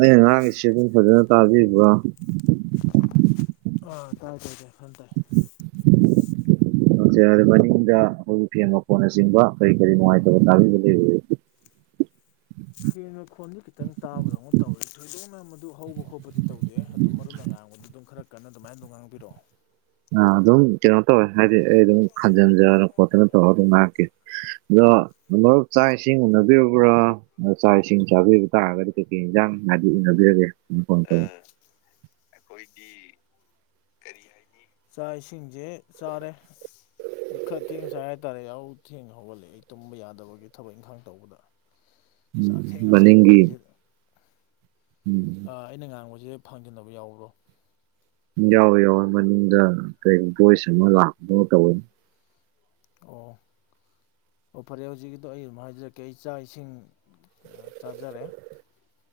ꯑꯩꯅ ꯉꯥꯡꯉꯤꯁꯤꯕꯨ ꯐꯖꯅ ꯇꯥꯕꯤꯕ꯭ꯔꯥ ꯑ ꯇꯥꯏ ꯇꯥꯏ ꯇꯥꯏ ꯐꯟ ꯇꯥꯏ [inaudible] ꯖꯦ ꯃꯅꯤꯡꯗ ꯑꯩꯈꯣꯏꯒꯤ ꯐꯦꯟ ꯃꯈꫭꯟꯅ ꯆꯤꯡꯕ ꯀꯔꯤ ꯀꯔꯤ ꯅꯨꯡꯉꯥꯏꯇꯕ ꯇꯥꯕꯤꯕ ꯂꯩꯕꯒꯦ [inaudible] ꯐꯦꯟꯅ ꯈꯣꯟꯁꯨ ꯈꯤꯇꯪ ꯇꯥꯕꯗꯧꯅ ꯇꯧꯋꯦ ꯊꯣꯏꯗꯣꯛꯅ ꯃꯗꯨ ꯍꯧꯕ ꯈꯣꯠꯄꯗꯤ ꯇꯧꯗꯦ ꯑꯗꯨ ꯃꯔꯨꯞ ꯑꯉꯥꯡꯒꯗ ꯑꯗꯨꯝ ꯈꯔ ꯀꯟꯅ ꯑꯗꯨꯃꯥꯏꯅ ꯑꯗꯨꯝ ꯉꯥꯡꯕꯤꯔꯛꯑꯣ ꯑ ꯑꯗꯨꯝ ꯀꯩꯅꯣ ꯇꯧꯋꯦ ꯍꯥꯏꯗꯤ ꯑꯩ ꯑꯗꯨꯝ ꯈꯟꯖꯤꯟꯖꯅ ꯈꯣꯠꯇꯅ ꯇꯧꯔ ꯑꯗꯨꯝ ꯉꯥꯛꯀꯤꯦ ꯑꯗꯣ ꯑꯃꯨꯞ ꯆꯥꯛ ꯏꯁꯤꯡ ꯎꯅꯕꯤꯔꯕ꯭ꯔꯥ ꯑꯗ ꯆꯥꯛ ꯏꯁꯤꯡ ꯆꯥꯕꯤꯕ ꯇꯥꯔꯒꯗꯤ ꯀꯩꯀꯩ ꯏꯟꯖꯥꯡ ꯅꯕꯤꯦ ꯀꯣꯟ ꯀ ꯑꯥ ꯑꯩꯈꯣꯏꯒꯤ ꯀꯔꯤ ꯍꯥꯏꯅꯤ ꯆꯥꯛ ꯏꯁꯤꯡꯁꯦ ꯆꯥꯔꯦ ꯑꯩ ꯈꯔ ꯊꯦꯡ ꯁꯥꯏ ꯍꯥꯏꯇꯥꯔꯦ ꯌꯥꯎ ꯊꯦꯡꯅ ꯍꯧꯒꯠꯂꯦ ꯑꯩ ꯇꯨꯝꯕ ꯌꯥꯗꯕꯒꯤ ꯊꯕꯛ ꯏꯪꯈꯥꯡ ꯇꯧꯕꯗ ꯆꯥꯛ ꯊꯦꯡꯅ ꯆꯥꯏ ꯃꯅꯤꯡꯒꯤ ꯀꯨꯏꯁꯦ ꯎꯝ ꯑꯩꯅ ꯉꯥꯡꯕꯁꯦ ꯊꯥꯡꯖꯤꯟꯅꯕ ꯌꯥꯎꯕ꯭ꯔꯣ ꯌꯥꯎꯋꯦ ꯌꯥꯎꯋꯦ ꯃꯅꯨꯡꯗ ꯀꯔꯤ ꯚꯣꯏꯁ ꯑꯃ ꯂꯥꯛꯄꯣ ꯇꯧꯋ ꯑꯣ [unintelligible] [inaudible] ꯑꯣ ꯐꯔꯦ ꯍꯧꯖꯤꯛꯀꯤꯗꯣ ꯑꯩ ꯑꯗꯨꯝ ꯍꯥꯏꯖꯔꯛꯀꯦ ꯑꯩ ꯆꯥꯛ ꯏꯁꯤꯡ ꯆꯥꯖꯔꯦ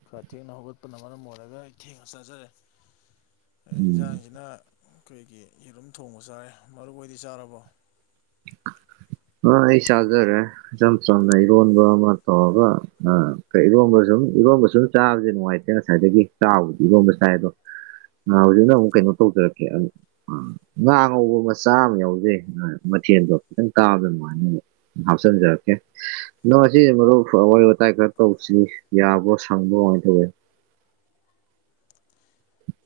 ꯈꯔ ꯊꯦꯡꯅ ꯍꯧꯒꯠꯄꯅ ꯃꯔꯝ ꯑꯣꯏꯔꯒ ꯑꯩ ꯊꯦꯡꯅ ꯆꯥꯖꯔꯦ ꯎꯝ ꯏꯟꯖꯥꯡꯁꯤꯅ ꯑꯩꯈꯣꯏꯒꯤ ꯌꯦꯔꯨꯝ ꯊꯣꯡꯕ ꯆꯥꯔꯦ ꯃꯔꯨ ꯑꯣꯏꯗꯤ ꯆꯥꯔꯕꯣ [unintelligible] [inaudible] ꯑ ꯑꯩ ꯆꯥꯖꯔꯦ ꯏꯆꯝ ꯆꯝꯅ ꯏꯔꯣꯟꯕ ꯑꯃ ꯇꯧꯔꯒ ꯀ ꯏꯔꯣꯕꯁꯨ ꯁꯨꯝ ꯏꯔꯣꯝꯕ ꯁꯨꯝ ꯆꯥꯕꯁꯦ ꯅꯨꯡꯉꯥꯏꯇꯦ ꯉꯁꯥꯏꯗꯒꯤ ꯆꯥꯕꯗꯤ ꯏꯔꯣꯕ ꯁꯥꯏ ꯑꯗꯣ ꯍꯧꯖꯤꯛꯅ ꯑꯃꯨꯛ ꯀꯩꯅꯣ ꯇꯧꯖꯔꯛꯀꯦ ꯉꯥ ꯉꯧꯕ ꯃꯆꯥ ꯑꯃ ꯌꯥꯎꯖꯩ ꯃꯊꯤꯪ ꯀꯥꯕ ꯃꯥꯅꯤ ꯍꯥꯞꯆꯤꯟꯖꯔꯛꯀꯦ ꯅꯪ ꯉ ꯃꯔꯨꯞ ꯋꯥꯔꯤ ꯋꯥꯇꯥꯏ ꯈꯔ ꯇꯧꯁꯤ꯭ꯔꯤ ꯌꯥꯕ꯭ꯔꯣ ꯁꯪꯕ꯭ꯔꯣ ꯄꯦ [unintelligible] [inaudible]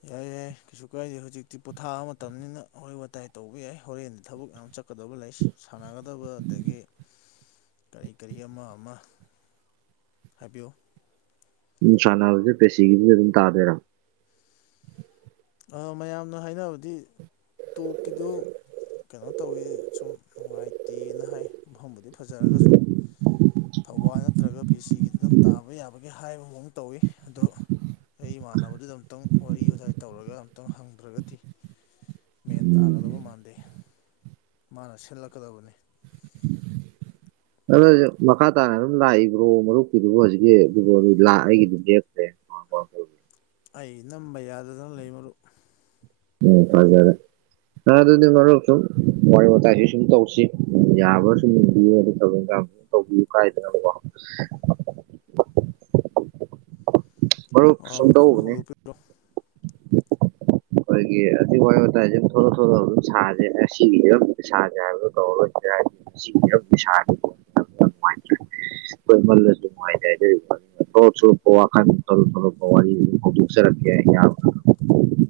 ꯌꯥꯏ ꯌꯥꯏ ꯀꯩꯁꯨ ꯀꯥꯏꯗꯦ ꯍꯧꯖꯤꯛꯇꯤ ꯄꯣꯊꯥꯕ ꯃꯇꯝꯅꯤꯅ ꯋꯥꯔꯤꯍꯩ ꯋꯥꯇꯥꯏ ꯇꯧꯕ ꯌꯥꯏ ꯍꯣꯔꯦꯟꯗ ꯊꯕꯛ ꯌꯥꯝ ꯆꯥꯎ ꯀꯛꯀꯗꯕ ꯂꯩ ꯁꯥꯟꯅꯒꯗꯕ ꯑꯗꯒꯤ ꯀꯔꯤ ꯀꯔꯤ ꯑꯃ ꯑꯃ ꯍꯥꯏꯕꯤꯌꯨ ꯎꯝ ꯁꯥꯟꯁꯦ ꯄꯦꯁꯤꯤꯒꯤ ꯑꯗꯨ ꯑꯗꯨꯝ ꯇꯥꯗꯔ ꯑꯃ ꯑ ꯃꯌꯥꯝꯅ ꯍꯥꯏꯅꯕꯗꯤ ꯇꯣꯛꯀꯤꯗꯨ ꯀꯩꯅꯣ ꯇꯧꯋꯤ ꯁꯨꯝ ꯅꯨꯡꯉꯥꯏꯇꯦꯅ ꯍꯥꯏ ꯑꯍꯐꯝꯕꯨꯗꯤ ꯐꯖꯔꯒꯁꯨ ꯊꯧꯕꯥꯜ ꯅꯠꯇ꯭ꯔꯒ ꯄꯤ ꯁꯤꯒꯤꯗ ꯑꯗꯨꯝ ꯇꯥꯕ ꯌꯥꯕꯒꯦ ꯍꯥꯏꯕꯐꯥꯎ ꯇꯧꯋꯤ ꯑꯗꯣ ꯑꯩ ꯏꯃꯥꯟꯅꯕꯗꯨꯗ ꯑꯨꯛꯇꯪ ꯋꯥꯔꯤꯥꯏ ꯇꯧꯔꯒ ꯑꯝꯛꯇꯪ ꯍꯪꯗ꯭ꯔꯒꯗꯤ ꯃꯦꯟ ꯇꯥꯒꯗꯕ ꯎꯝ ꯃꯥꯟꯗꯦ ꯃꯥꯅ ꯁꯤꯜꯂꯛꯀꯗꯕꯅꯤ ꯑꯗꯨ ꯃꯈꯥ ꯇꯥꯅ ꯑꯗꯨꯝ ꯂꯥꯛꯏꯕ꯭ꯔꯣ ꯃꯔꯨꯞꯀꯤꯗꯨꯕꯨ ꯍꯧꯖꯤꯛꯀꯤ ꯑꯩꯒꯤꯗꯨꯝ ꯂꯦꯈ꯭ꯔꯦ [unintelligible] [inaudible] ꯑꯩ ꯅꯝꯕ ꯌꯥꯗꯗꯅ ꯂꯩ ꯃꯔꯨ ꯎꯝ ꯐꯖꯦꯔꯦ ꯑꯗꯨꯗꯤ ꯃꯔꯨꯞ ꯁꯨꯝ ꯋꯥꯔꯤ ꯋꯥꯇꯥꯏꯁꯨ ꯁꯨꯝ ꯇꯧꯁꯤ ꯌꯥꯕ ꯁꯨꯝ ꯡꯕꯤꯌꯦ ꯑꯗꯨ ꯊ ꯇ ꯀꯗꯣ ꯃꯔꯨꯞ ꯑꯗꯨꯝ ꯁꯨꯡꯗꯎꯒꯅꯦ ꯍꯧꯗꯣꯛꯄꯤꯔꯣ ꯍ [unintelligible] [inaudible] ꯑꯩꯈꯣꯏꯒꯤ ꯑꯗꯨ ꯋꯥ ꯋꯥꯇꯥꯏꯁ ꯑꯗꯨꯝ ꯊꯂꯛ ꯊꯂꯛ ꯑꯗꯨꯝ ꯁꯥꯔꯦ ꯑꯁꯤꯝ ꯁꯥꯁꯦ ꯍꯥꯏꯕꯗꯣ ꯇꯧꯔꯣꯏꯗꯤ ꯁ [unintelligible] [inaudible] ꯑꯩꯈꯣꯏꯃꯜꯂꯁꯨ ꯅꯨꯡꯉꯥꯏꯇꯦꯗ ꯋꯥꯈꯄ ꯋꯥꯔꯤ ꯍꯧꯛ ꯌꯥ [inaudible]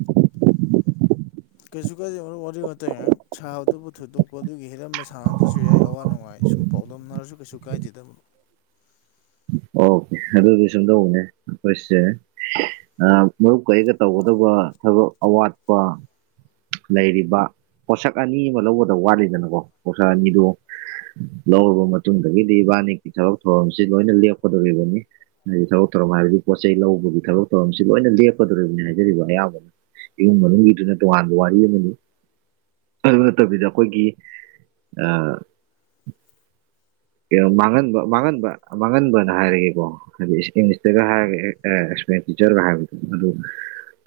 ꯀꯩꯁꯨ ꯀꯥꯏꯗꯦ ꯋꯥꯔꯤ ꯋꯥꯇꯥꯏ ꯉꯥꯏꯍꯥꯛ ꯁꯥꯕꯗꯨꯕꯨ ꯊꯣꯏꯗꯣꯛꯄ ꯑꯗꯨꯒꯤ ꯍꯤꯔꯝꯗ ꯁꯥꯟꯅꯗ꯭ꯔꯁꯨ ꯌꯥꯏ ꯑꯋꯥ ꯅꯨꯡꯉꯥꯏ ꯁꯨꯝ ꯄꯥꯎꯗꯝꯅꯔꯁꯨ ꯀꯩꯁꯨ ꯀꯥꯏꯗꯗꯕ ꯑꯣ ꯑꯗꯨꯗꯤ ꯁꯨꯝꯗꯧꯕꯅꯦ ꯑꯩꯈꯣꯏꯁꯦ ꯃꯔꯨꯞ ꯀꯩꯒ ꯇꯧꯒꯗꯧꯕ ꯊꯕꯛ ꯑꯋꯥꯠꯄ ꯂꯩꯔꯤꯕ ꯄꯣꯠꯁꯛ ꯑꯅꯤ ꯑꯃ ꯂꯧꯕꯗ ꯋꯥꯠꯂꯤꯗꯅꯀꯣ ꯄꯣꯠꯁꯛ ꯑꯅꯤꯗꯨ ꯂꯧꯔꯕ ꯃꯇꯨꯡꯗꯒꯤꯗꯤ ꯏꯕꯥꯅꯤꯛꯀꯤ ꯊꯕꯛ ꯊꯧꯔꯝꯁꯤ ꯂꯣꯏꯅ ꯂꯦꯞꯀꯗꯣꯔꯤꯕꯅꯤ ꯍꯥꯏꯗꯤ ꯊꯕꯛ ꯊꯧꯔꯝ ꯍꯥꯏꯕꯗꯤ ꯄꯣꯠ ꯆꯩꯩ ꯂꯧꯕꯒꯤ ꯊꯕꯛ ꯊꯧꯔꯝꯁꯤ ꯂꯣꯏꯅ ꯂꯦꯞꯀꯗꯣꯔꯤꯕꯅꯤ ꯍꯥꯏꯖꯔꯤꯕ ꯑꯌꯥꯝꯕꯅ ꯏꯃꯨꯡ ꯃꯅꯨꯡꯒꯤꯗꯨꯅ ꯇꯣꯉꯥꯟꯕ ꯋꯥꯔꯤ ꯑꯃꯅꯤ ꯑꯗꯨ ꯅꯠꯇꯕꯤꯗ ꯑꯩꯈꯣꯏꯒꯤ ꯃꯥꯡꯍꯟꯕ ꯃꯥꯡꯍꯟꯕ ꯃꯥꯡꯍꯟꯕꯅ ꯍꯥꯏꯔꯒꯦꯀꯣ ꯍꯥꯏꯗꯤ ꯏꯪꯂꯤꯁꯇꯒ ꯍꯥꯏꯔꯒꯦ ꯖꯒ ꯍꯥꯏꯕꯗ ꯑꯗꯨ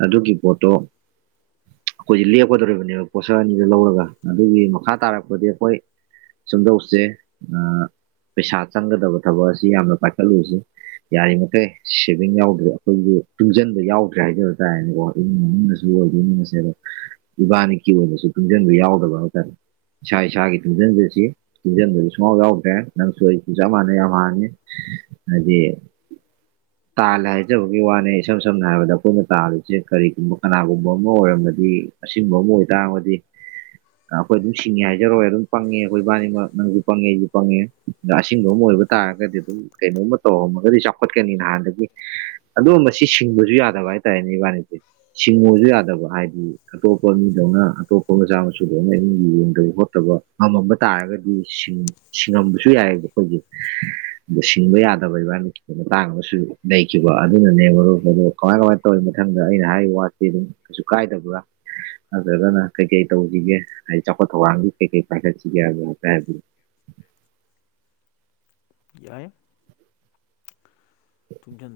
ꯑꯗꯨꯒꯤ ꯄꯣꯠꯇꯣ ꯑꯩꯈꯣꯏꯁ ꯂꯦꯞꯀꯗꯧꯔꯤꯕꯅꯦꯕ ꯄꯣꯠꯁꯛ ꯑꯅꯤꯗ ꯂꯧꯔꯒ ꯑꯗꯨꯒꯤ ꯃꯈꯥ ꯇꯥꯔꯛꯄꯗꯤ ꯑꯩꯈꯣꯏ ꯁꯨꯝꯗꯧꯁꯦ ꯄꯩꯁꯥ ꯆꯪꯒꯗꯕ ꯊꯕꯛ ꯑꯁꯤ ꯌꯥꯝꯅ ꯄꯥꯏꯈꯠꯂꯨꯁꯤ ꯌꯥꯔꯤꯃꯈꯩ ꯁꯦꯚꯤꯡ ꯌꯥꯎꯗ꯭ꯔꯦ ꯑꯩꯈꯣꯏꯒꯤ ꯇꯨꯡꯁꯤꯟꯕ ꯌꯥꯎꯗ꯭ꯔꯦ ꯍꯥꯏꯗꯕ ꯇꯥꯔꯦꯅꯦꯀꯣ ꯏꯃꯨꯡ ꯃꯅꯨꯡꯁꯨ ꯑꯣꯏꯁꯦ ꯑꯗ ꯏꯕꯥꯅꯤꯀꯤ ꯑꯣꯏꯅꯁꯨ ꯇꯨꯡꯁꯤꯟꯕ ꯌꯥꯎꯗꯕ ꯍꯥꯏꯇꯥꯔꯦ ꯏꯁꯥ ꯏꯁꯥꯒꯤ ꯇꯤꯟꯖꯟꯗꯁꯤ ꯇꯖꯟꯕ ꯁꯨꯡꯃꯥꯎ ꯌꯥꯎꯗ꯭ꯔꯦ ꯅꯪꯁꯨ ꯑꯩꯁꯨ ꯆꯞ ꯃꯥꯟꯅꯩ ꯌꯥꯝ ꯍꯥꯟꯅꯤ ꯍꯥꯏꯗꯤ ꯇꯥꯜꯂꯦ ꯍꯥꯏꯖꯕꯒꯤ ꯋꯥꯅꯦ ꯏꯁꯝ ꯁꯝꯅ ꯍꯥꯏꯔꯕꯗ ꯑꯩꯈꯣꯏꯅ ꯇꯥꯔꯤꯁꯦ ꯀꯔꯤꯒꯨꯝꯕ ꯀꯅꯥꯒꯨꯝꯕ ꯑꯃ ꯑꯣꯏꯔꯝꯃꯗꯤ ꯑꯁꯤꯒꯨꯝꯕ ꯑꯃ ꯑꯣꯏꯇꯥꯔꯒꯗꯤ ꯑꯩꯈꯣꯏ ꯑꯗꯨꯝ ꯁꯤꯡꯉꯦ ꯍꯥꯏꯖꯔꯣꯏ ꯑꯗꯨꯝ ꯄꯪꯉꯦ ꯑꯩꯈꯣꯏ ꯏꯕꯥꯅꯤꯃꯛ ꯅꯪꯁꯨ ꯄꯪꯉꯦ ꯑꯩꯁꯨ ꯄꯪꯉꯦ ꯑ ꯑꯕ ꯑꯃ ꯑꯣꯏꯕ ꯇꯥꯔꯒꯗꯤ ꯑꯗꯨꯝ ꯀꯩꯅꯣꯝꯃ ꯇꯧꯔꯝꯃꯒꯗꯤ ꯆꯥꯎꯈꯠꯀꯅꯤ ꯅꯍꯥꯟꯗꯒꯤ ꯑꯗꯨ ꯃꯁꯤ ꯁꯤꯡꯕꯁꯨ ꯌꯥꯗꯕ ꯍꯥꯏꯇꯥꯔꯦꯅꯦ ꯏꯕꯥꯅꯤꯁꯦ ꯁꯤꯡꯉꯨꯁꯨ ꯌꯥꯗꯕ ꯍꯥꯏꯗꯤ ꯑꯇꯣꯞꯄ ꯃꯤꯗꯧꯅ ꯑꯇꯣꯞꯄ ꯃꯆꯥ ꯃꯁꯨ ꯂꯣꯏꯅ ꯑ ꯌꯦꯡꯗꯕ ꯈꯣꯠꯇꯕ ꯉꯝꯃꯝꯕ ꯇꯥꯔꯒꯗꯤ ꯁꯤꯡꯉ ꯌꯥꯦꯣꯏ ꯑꯗꯨ ꯁꯤꯡꯕ ꯌꯥꯗꯕ ꯏꯕꯥꯅ ꯃꯇꯥꯡ ꯑꯃꯁꯨ ꯂꯩꯈꯤꯕ ꯑꯗꯨꯅꯅꯦ ꯃꯔꯨ ꯀꯃꯥꯏ ꯀꯃꯥꯏꯅ ꯇꯧꯔꯤꯅ ꯃꯊꯪꯗ ꯑꯩꯅ ꯍꯥꯏꯔꯤꯕ ꯋꯥꯁꯤ ꯑꯗꯨꯝ ꯀꯩꯁꯨ ꯀꯥꯏꯗꯕ꯭ꯔꯥ ꯑꯗꯨꯗꯅ ꯀꯩꯀꯩ ꯇꯧꯁꯤꯒꯦ ꯍꯥꯏꯗꯤ ꯆꯥꯎꯈꯠ ꯊꯧꯔꯥꯡꯒꯤ ꯀꯩꯀꯩ ꯄꯥꯏꯈꯠꯁꯤꯒꯦ ꯑꯗꯨ ꯍꯥꯏꯇꯥꯔꯗꯤ [inaudible] ꯌꯥꯣꯏ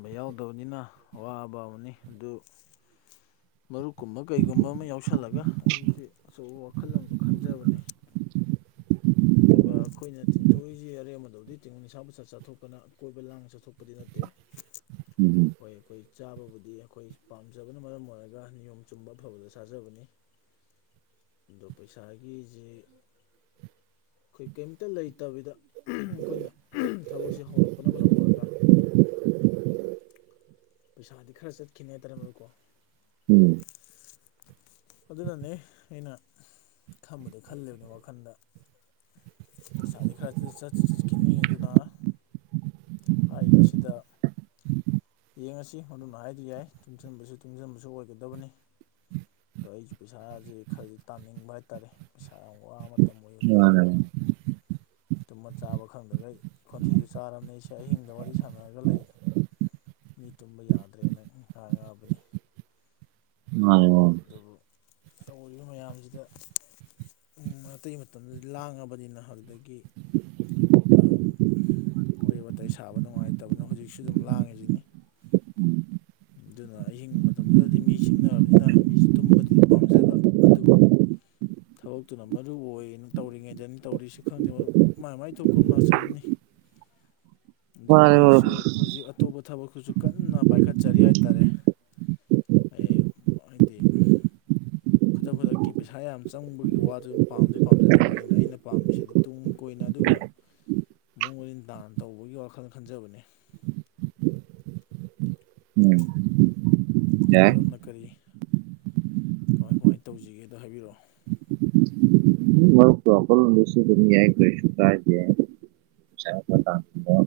ꯌꯥꯎꯗꯕꯅꯤꯅ ꯑꯋꯥꯕ ꯑꯃꯅꯤ ꯑꯗꯨ ꯃꯔꯨꯞꯀꯨꯝꯕ ꯀꯩꯒꯨꯝꯕ ꯑꯃ ꯌꯥꯎꯁꯜꯂꯒ ꯑꯩꯁꯦ ꯑꯆꯧꯕ ꯋꯥꯈꯜ ꯑꯃꯁꯨ ꯈꯟꯖꯕꯅꯦ [inaudible] ꯑꯩꯈꯣꯏꯅ ꯇꯤꯡꯊꯣꯏꯁꯤ ꯑꯔꯦꯝꯕꯗꯧꯗꯤ ꯇꯤꯡ ꯅꯤꯁꯥꯕꯨ ꯆꯠꯊꯣꯛꯄꯅ ꯑꯀꯣꯏꯕ ꯂꯥꯡ ꯆꯠꯊꯣꯛꯄ ꯗꯤ ꯅꯠꯇꯦ ꯎꯝ ꯍꯣꯏ ꯑꯩꯈꯣꯏ ꯆꯥꯕꯕꯨꯗꯤ ꯑꯩꯈꯣꯏ ꯄꯥꯝꯖꯕꯅ ꯃꯔꯝ ꯑꯣꯏꯔꯒ ꯅꯤꯌꯣꯝ ꯆꯨꯝꯕ ꯑꯐꯕꯗ ꯆꯥꯖꯕꯅꯤ ꯑꯗꯣ ꯄꯩꯁꯥꯒꯤꯁꯤ ꯑꯩꯈꯣꯏ ꯀꯩꯝꯇ ꯂꯩꯇꯕꯤꯗ ꯑꯩꯈꯣꯏꯅ ꯊꯕꯛꯁꯦ ꯍꯧꯔꯛꯄꯅ ꯃꯔꯝ ꯑꯣꯏꯔꯒ ꯄꯩꯁꯥꯗꯤ ꯈꯔ ꯆꯠꯈꯤꯅꯦ ꯇꯔꯝꯃꯨꯀꯣ ꯎꯝ ꯑꯗꯨꯅꯅꯦ ꯑꯩꯅ ꯈꯝꯕꯗꯤ ꯈꯜꯂꯤꯕꯅꯤ ꯋꯥꯈꯜꯗ ꯄꯩꯁꯥꯁꯦ ꯈꯔ ꯆꯠꯁꯨ ꯆꯠꯈꯤꯅꯤ ꯑꯗꯨꯅ ꯍꯥꯏꯔꯤꯕꯁꯤꯗ ꯌꯦꯡꯉꯁꯤ ꯃꯗꯨꯅ ꯍꯥꯏꯗꯤ ꯌꯥꯏ ꯇꯨꯡꯁꯤꯟꯕꯁꯨ ꯇꯨꯡꯁꯤꯟꯕꯁꯨ ꯑꯣꯏꯒꯗꯕꯅꯤ ꯑꯗꯣ ꯑꯩꯁꯨ ꯄꯩꯁꯥꯥꯁꯦ ꯈꯔꯗꯤ ꯇꯥꯅꯤꯡꯕ ꯍꯥꯏꯇꯥꯔꯦ ꯄꯩꯁꯥ ꯌꯥꯝ ꯋꯥꯕ ꯃꯇꯝꯗ ꯑ ꯇꯨꯝꯃ ꯆꯥꯕ ꯈꯪꯗꯒꯩ ꯈꯣꯟꯊꯁꯨ ꯆꯥꯔꯔꯕꯅꯤꯁꯦ ꯑꯍꯤꯡꯗ ꯋꯥꯔꯤ ꯁꯥꯟꯅꯔꯒ ꯂꯩ ꯃꯤ ꯇꯨꯝꯕ ꯌꯥꯗ꯭ꯔꯦꯅ ꯉꯥꯡ ꯉꯥꯕꯅꯤ ꯑ ꯇꯧꯔꯤꯕ ꯃꯌꯥꯝꯁꯤꯗ ꯑꯇꯩ ꯃꯇꯝꯗꯗꯤ ꯂꯥꯡꯉꯕꯅꯤꯅ ꯑꯗꯨꯗꯒꯤ ꯋꯥꯔꯤ ꯋꯥꯇꯥꯏ ꯁꯥꯕ ꯅꯨꯡꯉꯥꯏꯇꯕꯅ ꯍꯧꯖꯤꯛꯁꯨ ꯑꯗꯨꯝ ꯂꯥꯡꯉꯤꯁꯤꯅꯤ ꯁꯤꯡꯛꯅꯔꯕꯅꯤꯅ ꯃꯤꯁ ꯇꯨꯝꯕꯗꯤ ꯄꯥꯝꯖꯕ ꯑꯗꯨꯕꯨ ꯊꯕꯛꯇꯨꯅ ꯃꯔꯨꯑꯣꯅ ꯇꯧꯔꯤꯉꯩꯗꯅꯤ ꯇꯧꯔꯤꯁꯤꯦ ꯈꯪꯗꯦ ꯃꯥꯏ ꯃꯥꯏ ꯊꯣꯛꯀ ꯑꯃ ꯂꯥꯛꯆꯂꯅꯤ [inaudible] ꯑꯗꯣ ꯃꯔꯨꯞ ꯑꯩꯁꯨ ꯍꯧꯖꯤꯛ ꯑꯇꯣꯞꯄ ꯊꯕꯛꯈꯨꯁꯨ ꯀꯟꯅ ꯄꯥꯏꯈꯠꯆꯔꯤ ꯍꯥꯏꯇꯥꯔꯦ ꯑꯩ ꯍꯥꯏꯗꯤ ꯈꯨꯗꯛ ꯈꯨꯗꯛꯀꯤ ꯄꯩꯁꯥ ꯌꯥꯝ ꯆꯪꯕꯒꯤ ꯋꯥꯗꯨ ꯄꯥꯝꯖ ꯄꯥꯝꯖꯗꯕ ꯑꯩꯅ ꯑꯩꯅ ꯄꯥꯝꯃꯤꯁꯤꯗꯤ ꯇꯨꯡ ꯀ ꯑꯣꯏꯅ ꯑꯗꯨꯒ ꯃꯑꯣꯡ ꯃꯔꯤꯟ ꯇꯥꯅ ꯇꯧꯕꯒꯤ ꯋꯥꯈꯜ ꯈꯟꯖꯕꯅꯤ [unintelligible] ꯎꯝ ꯌꯥꯏ ꯃꯔꯨꯞꯅ ꯀꯔꯤ ꯀꯃꯥꯏ ꯀꯃꯥꯏꯅ ꯇꯧꯁꯤꯒꯦꯗ ꯍꯥꯏꯕꯤꯔꯛꯑꯣ ꯗꯁꯏ ꯀꯁꯨ ꯀꯥꯏꯖ ꯑꯣ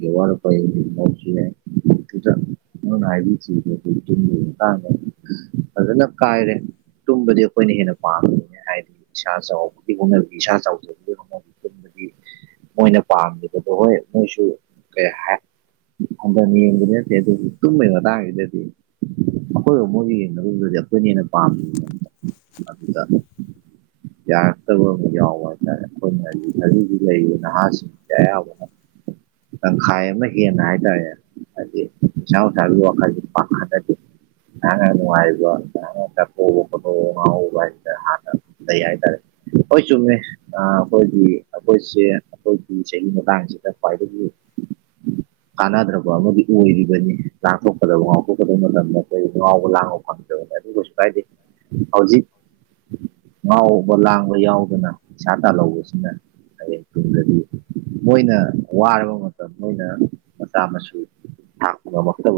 ꯏꯦ ꯋꯥꯔ ꯄ ꯏꯁꯤꯂꯦ ꯑꯗꯨꯅ ꯀꯥꯏꯔꯦ ꯇꯨꯝꯕꯗꯤ ꯑꯩꯈꯣꯏꯅ ꯍꯦꯟꯅ ꯄꯥꯝꯃꯤ ꯍꯥꯏꯗꯤ ꯏꯁꯥ ꯆꯥꯎꯕꯒꯤ ꯍꯣꯠꯅꯕꯒꯤ ꯏꯁꯥ ꯆꯥꯎꯖꯕ ꯍꯅꯕꯕꯒꯤ ꯃꯣꯏꯅ ꯄꯥꯝꯃꯤꯕꯗꯣ ꯍꯣꯏ ꯃꯣꯏꯁꯨ ꯀꯩ ꯍꯥꯏ ꯑꯗꯅꯤ ꯌꯦꯁꯤ ꯑꯗꯨ ꯇꯨꯝꯃꯤ ꯍꯗꯗꯗꯤ ꯑꯩꯈꯣꯏꯕ ꯃꯣꯏꯒ ꯌꯦꯡꯅꯕꯗꯨꯗꯤ ꯑꯩꯈꯣꯏꯅ ꯍꯦꯟꯅ ꯄꯥꯝꯃꯤꯅꯦ ꯑꯗꯨꯗ ꯌꯥꯔꯛꯇꯕ ꯑꯃ ꯌꯥꯎꯕ ꯍꯥꯏꯇꯥꯔꯦ ꯑꯩꯈꯣꯏꯅ ꯍꯧꯖꯤꯛ ꯈꯖꯤꯗꯤ ꯂꯩꯔꯤꯕ ꯅꯍꯥꯁꯤꯡꯁ ꯑꯌꯥꯕꯅ ꯑꯪꯈꯥꯏꯃꯦ ꯏꯅꯅꯥ ꯍꯥꯏ ꯇ ꯑꯗꯨꯗ ꯆꯥꯎ ꯊꯜ ꯋꯥ ꯄꯗꯤ ꯍꯥꯏꯕ ꯍꯥ ꯂꯩ ꯍꯥꯏꯇꯥꯔꯦ ꯑꯩꯈꯣꯏ ꯆꯨꯝꯃꯦ ꯑꯩꯈꯣꯏꯒꯤ ꯑꯩꯈꯣꯏꯁꯦ ꯑꯩꯈꯣꯏꯒꯤ ꯁꯤꯇ ꯄꯥꯏꯔ ꯀꯥꯟꯅꯗ꯭ꯔꯕ ꯑꯃꯗꯤ ꯑꯣꯏꯔꯤꯕꯅꯤ ꯉꯥꯛꯊꯣꯛꯀꯗꯕ ꯉꯥꯛꯊꯣꯛꯀꯗꯕ ꯃꯇꯝꯗ ꯀ ꯉꯥꯎꯕ ꯂꯥꯡꯕ ꯐꯪꯗꯕꯗ ꯑꯗꯨ ꯀꯩꯁꯨ ꯀꯥꯏꯗꯦ ꯍꯧꯖꯤꯛ ꯉꯥꯎꯕ ꯂꯥꯡꯕ ꯌꯥꯎꯗꯅ ꯄꯩꯁꯥ ꯇꯥꯜꯍꯧꯕꯁꯤꯅ ꯍꯌꯦꯡ ꯇꯨꯡꯗꯗꯤ ꯃꯣꯏꯅ ꯋꯥꯔꯕ ꯃꯇꯝ ꯃꯣꯏꯅ ꯃꯆꯥ ꯃꯁꯨ ꯊꯅ ꯃꯛꯇ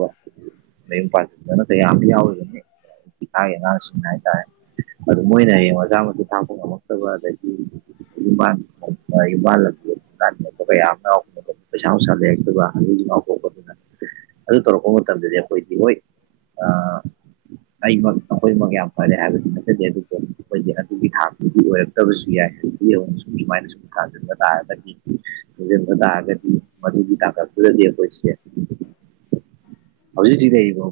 ꯄꯅ ꯀꯌꯥꯝ ꯌꯥꯎꯔꯤꯕꯅꯤ ꯏꯀꯥꯏ ꯑꯉꯥꯡꯁꯤꯡ ꯍꯥꯏꯇꯥꯔꯦ ꯑꯗꯨ ꯃꯣꯏꯅ ꯍꯌꯦꯡ ꯑꯣꯖꯥ ꯃꯇ ꯊꯥꯛ ꯗꯤ ꯌꯕꯥ ꯌꯕꯥꯜ ꯌꯥꯝ ꯄꯩꯁꯥ ꯅꯨꯡꯁꯥ ꯂꯩ ꯑꯗꯨꯒ ꯑꯁꯨ ꯉꯥꯎ ꯄꯣꯛꯗꯅ ꯑꯗꯨ ꯇꯧꯔꯛꯄ ꯃꯇꯝꯗꯗꯤ ꯑꯩꯈꯣꯏꯗꯤ ꯍꯣꯏ ꯑꯩ ꯃꯣꯏ ꯃ ꯌꯥꯝ ꯐꯦ ꯍꯥꯏꯗꯤ ꯃꯁꯦꯖꯦ ꯑꯩꯈꯣꯏꯗꯤ ꯑꯗꯨꯒꯤ ꯊꯥꯛꯇꯨꯗꯤ ꯑꯣꯏꯔꯛꯇꯕꯁꯨ ꯌꯥꯏ ꯍꯧꯖꯤꯅ ꯁꯨꯝ ꯁꯨꯃꯥꯏꯅ ꯁꯨꯝ ꯊꯥꯂ ꯇꯥꯔꯗꯤ ꯁꯦꯝꯕ ꯇꯥꯔꯒꯗꯤ ꯃꯗꯨꯒꯤ ꯇꯥꯡꯀꯛꯇꯨꯗꯗꯤ ꯑꯩꯈꯣꯏꯁꯦ ꯍꯧꯖꯤꯛ ꯆꯗꯕꯥꯎ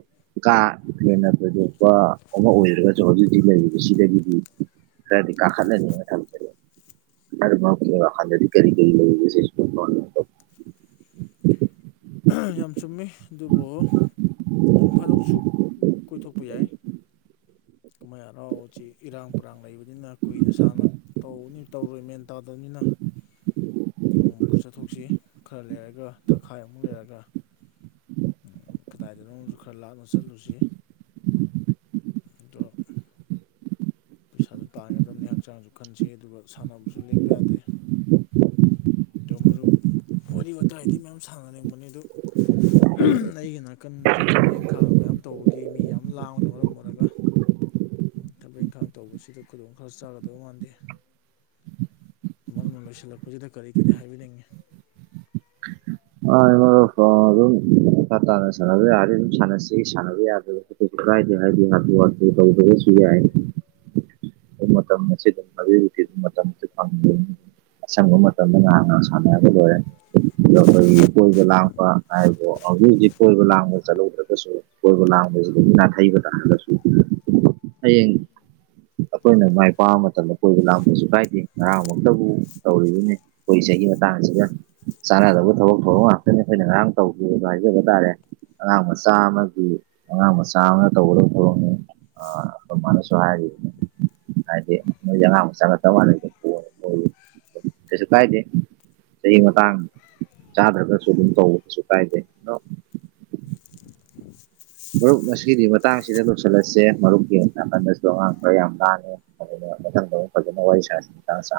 ꯀꯥꯊꯦꯟꯅ ꯊꯣꯏꯗꯣꯛꯄ ꯑꯃ ꯑꯣꯏꯔꯒꯁꯨ ꯍꯧꯖꯤꯛꯇꯤ ꯂꯩꯔꯤ ꯗꯒꯤꯗꯤ ꯈꯔꯗꯤ ꯀꯥꯈꯠꯂꯅꯤꯅ ꯊꯝꯖꯒꯦ ꯍꯗꯤ ꯀꯔꯤ ꯀꯔꯤ ꯂꯩꯁꯦ [unintelligible] ꯌꯥꯝ ꯆꯨꯝꯃꯤ ꯑꯗꯨꯕꯨ ꯅꯣꯡ ꯐꯥꯗꯧꯁꯨ ꯀꯣꯏꯊꯣꯛꯄ ꯌꯥꯏ [unintelligible] ꯀꯨꯝꯍꯩ ꯍꯔꯥꯎ ꯎꯆꯦ ꯏꯔꯥꯡ ꯄꯔꯥꯡ ꯂꯩꯕꯅꯤꯅ ꯀꯨꯏꯅ ꯁꯥꯡꯅ ꯇꯧꯅꯤ ꯇꯧꯔꯣꯏ ꯃꯦꯟ ꯇꯥꯗꯕꯅꯤꯅ [unintelligible] ꯑꯃꯨ ꯃꯈꯔ ꯆꯠꯊꯣꯛꯁꯤ ꯈꯔ ꯂꯩꯔꯒ ꯊꯪꯈꯥꯏ ꯑꯃꯨꯛ ꯂꯩꯔꯒ ꯈꯔ ꯀꯗꯥꯏꯗꯅꯣꯁꯨ ꯈꯔ ꯂꯥꯞꯅ ꯆꯠꯂꯨꯁꯤ ꯗꯣ ꯄꯩꯁꯥꯁꯨ ꯇꯥꯟꯒꯗꯕꯅꯤ ꯍꯛꯆꯥꯡꯁꯨ ꯈꯟꯁꯤ ꯑꯗꯨꯒ ꯁꯥꯟꯅꯕꯁꯨ ꯂꯦꯞꯄ ꯌꯥꯗꯦ ꯨꯝꯃꯔꯨ ꯋꯥꯔꯤ ꯋꯥꯇꯥꯏꯗꯤ ꯃꯌꯥꯝ ꯁꯥꯟꯅꯅꯤꯡꯕꯅꯤ ꯑꯗꯨ ꯑꯩꯒꯤ ꯅꯥꯀꯟꯗꯨꯗ ꯊꯕꯛ ꯏꯪꯈꯥꯡ ꯃꯌꯥꯝ ꯌꯥꯝ ꯇꯧꯕꯒꯤ ꯃꯤ ꯌꯥꯝ ꯂꯥꯡꯅ ꯃꯔꯝ ꯑꯣꯏꯔꯒ ꯊꯕꯛ ꯏꯪꯈꯥꯡ ꯇꯧꯕꯁꯤꯗ ꯈꯨꯗꯣꯡ ꯈꯔ ꯆꯥꯒꯗꯕ ꯃꯥꯟꯗꯦ ꯃꯔꯅ ꯂꯣꯏꯁꯤꯜꯂꯛꯄꯁꯤꯗ ꯀꯔꯤ ꯀꯔꯤ ꯍꯥꯏꯕꯤꯅꯤꯡꯏꯤ ꯑ ꯑꯗꯨꯝ ꯇ ꯁꯔꯝ ꯁꯁꯤ ꯁꯅꯕꯤꯗ ꯀꯗꯤꯦ ꯍꯥꯏꯗꯤ ꯍꯥ ꯋꯥ ꯇ ꯁꯤ ꯌꯥ ꯑꯗꯨꯃ ꯇꯝꯃꯦ ꯆ ꯃꯦ ꯑꯗꯨꯝꯕ ꯇꯝꯃꯦ ꯐꯝ ꯑꯁꯪꯕ ꯃꯇꯝꯗ ꯉꯍ ꯉꯍ ꯁꯥꯟꯅꯒ ꯂꯣꯏꯔꯦ ꯑꯣ ꯑꯩꯈꯣꯏꯒꯤ ꯀꯣꯏꯕ ꯂꯥꯛꯄ ꯍꯥꯏꯔꯤꯕꯣ ꯍꯧꯖꯤꯛ ꯍꯧꯖꯤꯛ ꯀꯣꯏꯕ ꯂꯥꯡꯕ ꯆꯠꯍꯧꯗ꯭ꯔꯒꯁꯨ ꯀꯣꯏꯕ ꯂꯥꯡꯕꯁꯤꯗꯒꯤ ꯅꯥꯊꯩꯕ ꯇꯥ ꯍꯥꯏꯔꯒꯁꯨ ꯍꯌꯦꯡ ꯑꯩꯈꯣꯏꯅ ꯃꯥꯏ ꯄꯥꯛꯕ ꯃꯇꯝꯗ ꯀꯣꯏꯕ ꯂꯥꯛꯄꯁꯨ ꯀꯥꯏꯗꯦ ꯉꯔꯥꯡ ꯑꯃꯛꯇꯕꯨ ꯇꯧꯔꯤꯕꯅꯦ ꯑꯩꯈꯣꯏ ꯏꯁꯩ ꯑꯩꯒꯤ ꯃꯇꯥꯡꯁꯤꯒ ꯆꯥꯟꯅꯗꯕ ꯊꯕꯛ ꯊꯧꯔꯝ ꯉꯥꯛꯇꯅꯤ ꯑꯩꯈꯣꯏꯅ ꯉꯔꯥꯡ ꯇꯧꯈꯤꯕꯈꯤꯕꯗꯣ ꯍꯥꯏꯖꯕ ꯇꯥꯔꯦ ꯑꯉꯥꯡ ꯃꯆꯥ ꯑꯃꯒꯤ ꯑꯉꯥꯡ ꯃꯆꯥ ꯑꯃꯒ ꯇꯒꯗ ꯄꯔꯛꯅꯤ ꯑ ꯃꯥꯅꯁꯨ ꯍꯥꯏꯔꯤ ꯍꯥꯏꯗꯤ ꯃꯣꯏꯁ ꯑꯉꯥꯡ ꯃ ꯆꯪꯉꯛꯇ ꯋꯥꯩꯗ ꯄ ꯃꯣꯏꯒꯤ ꯇꯁ ꯀꯥꯏꯖꯦ ꯁꯤꯍꯤ ꯃ ꯇꯥꯡꯥꯡ ꯆꯥ ꯍꯖ ꯁꯣꯗ ꯇꯧꯕꯁꯨ ꯀꯥꯏꯗꯩ ꯃꯔꯨꯞ ꯉꯗꯤ ꯃꯇꯥꯡꯁꯤꯗ ꯂꯣꯏꯁꯤꯜꯂꯁꯦ ꯃꯔꯨꯞꯀꯤ ꯅꯥꯀꯟꯗꯁꯨ ꯑꯉꯥꯡ ꯈꯔ ꯌꯥꯝ ꯂꯥꯡꯉꯦ ꯃꯊꯪꯗ ꯐꯖꯅ ꯋꯥꯔꯤ ꯁꯥ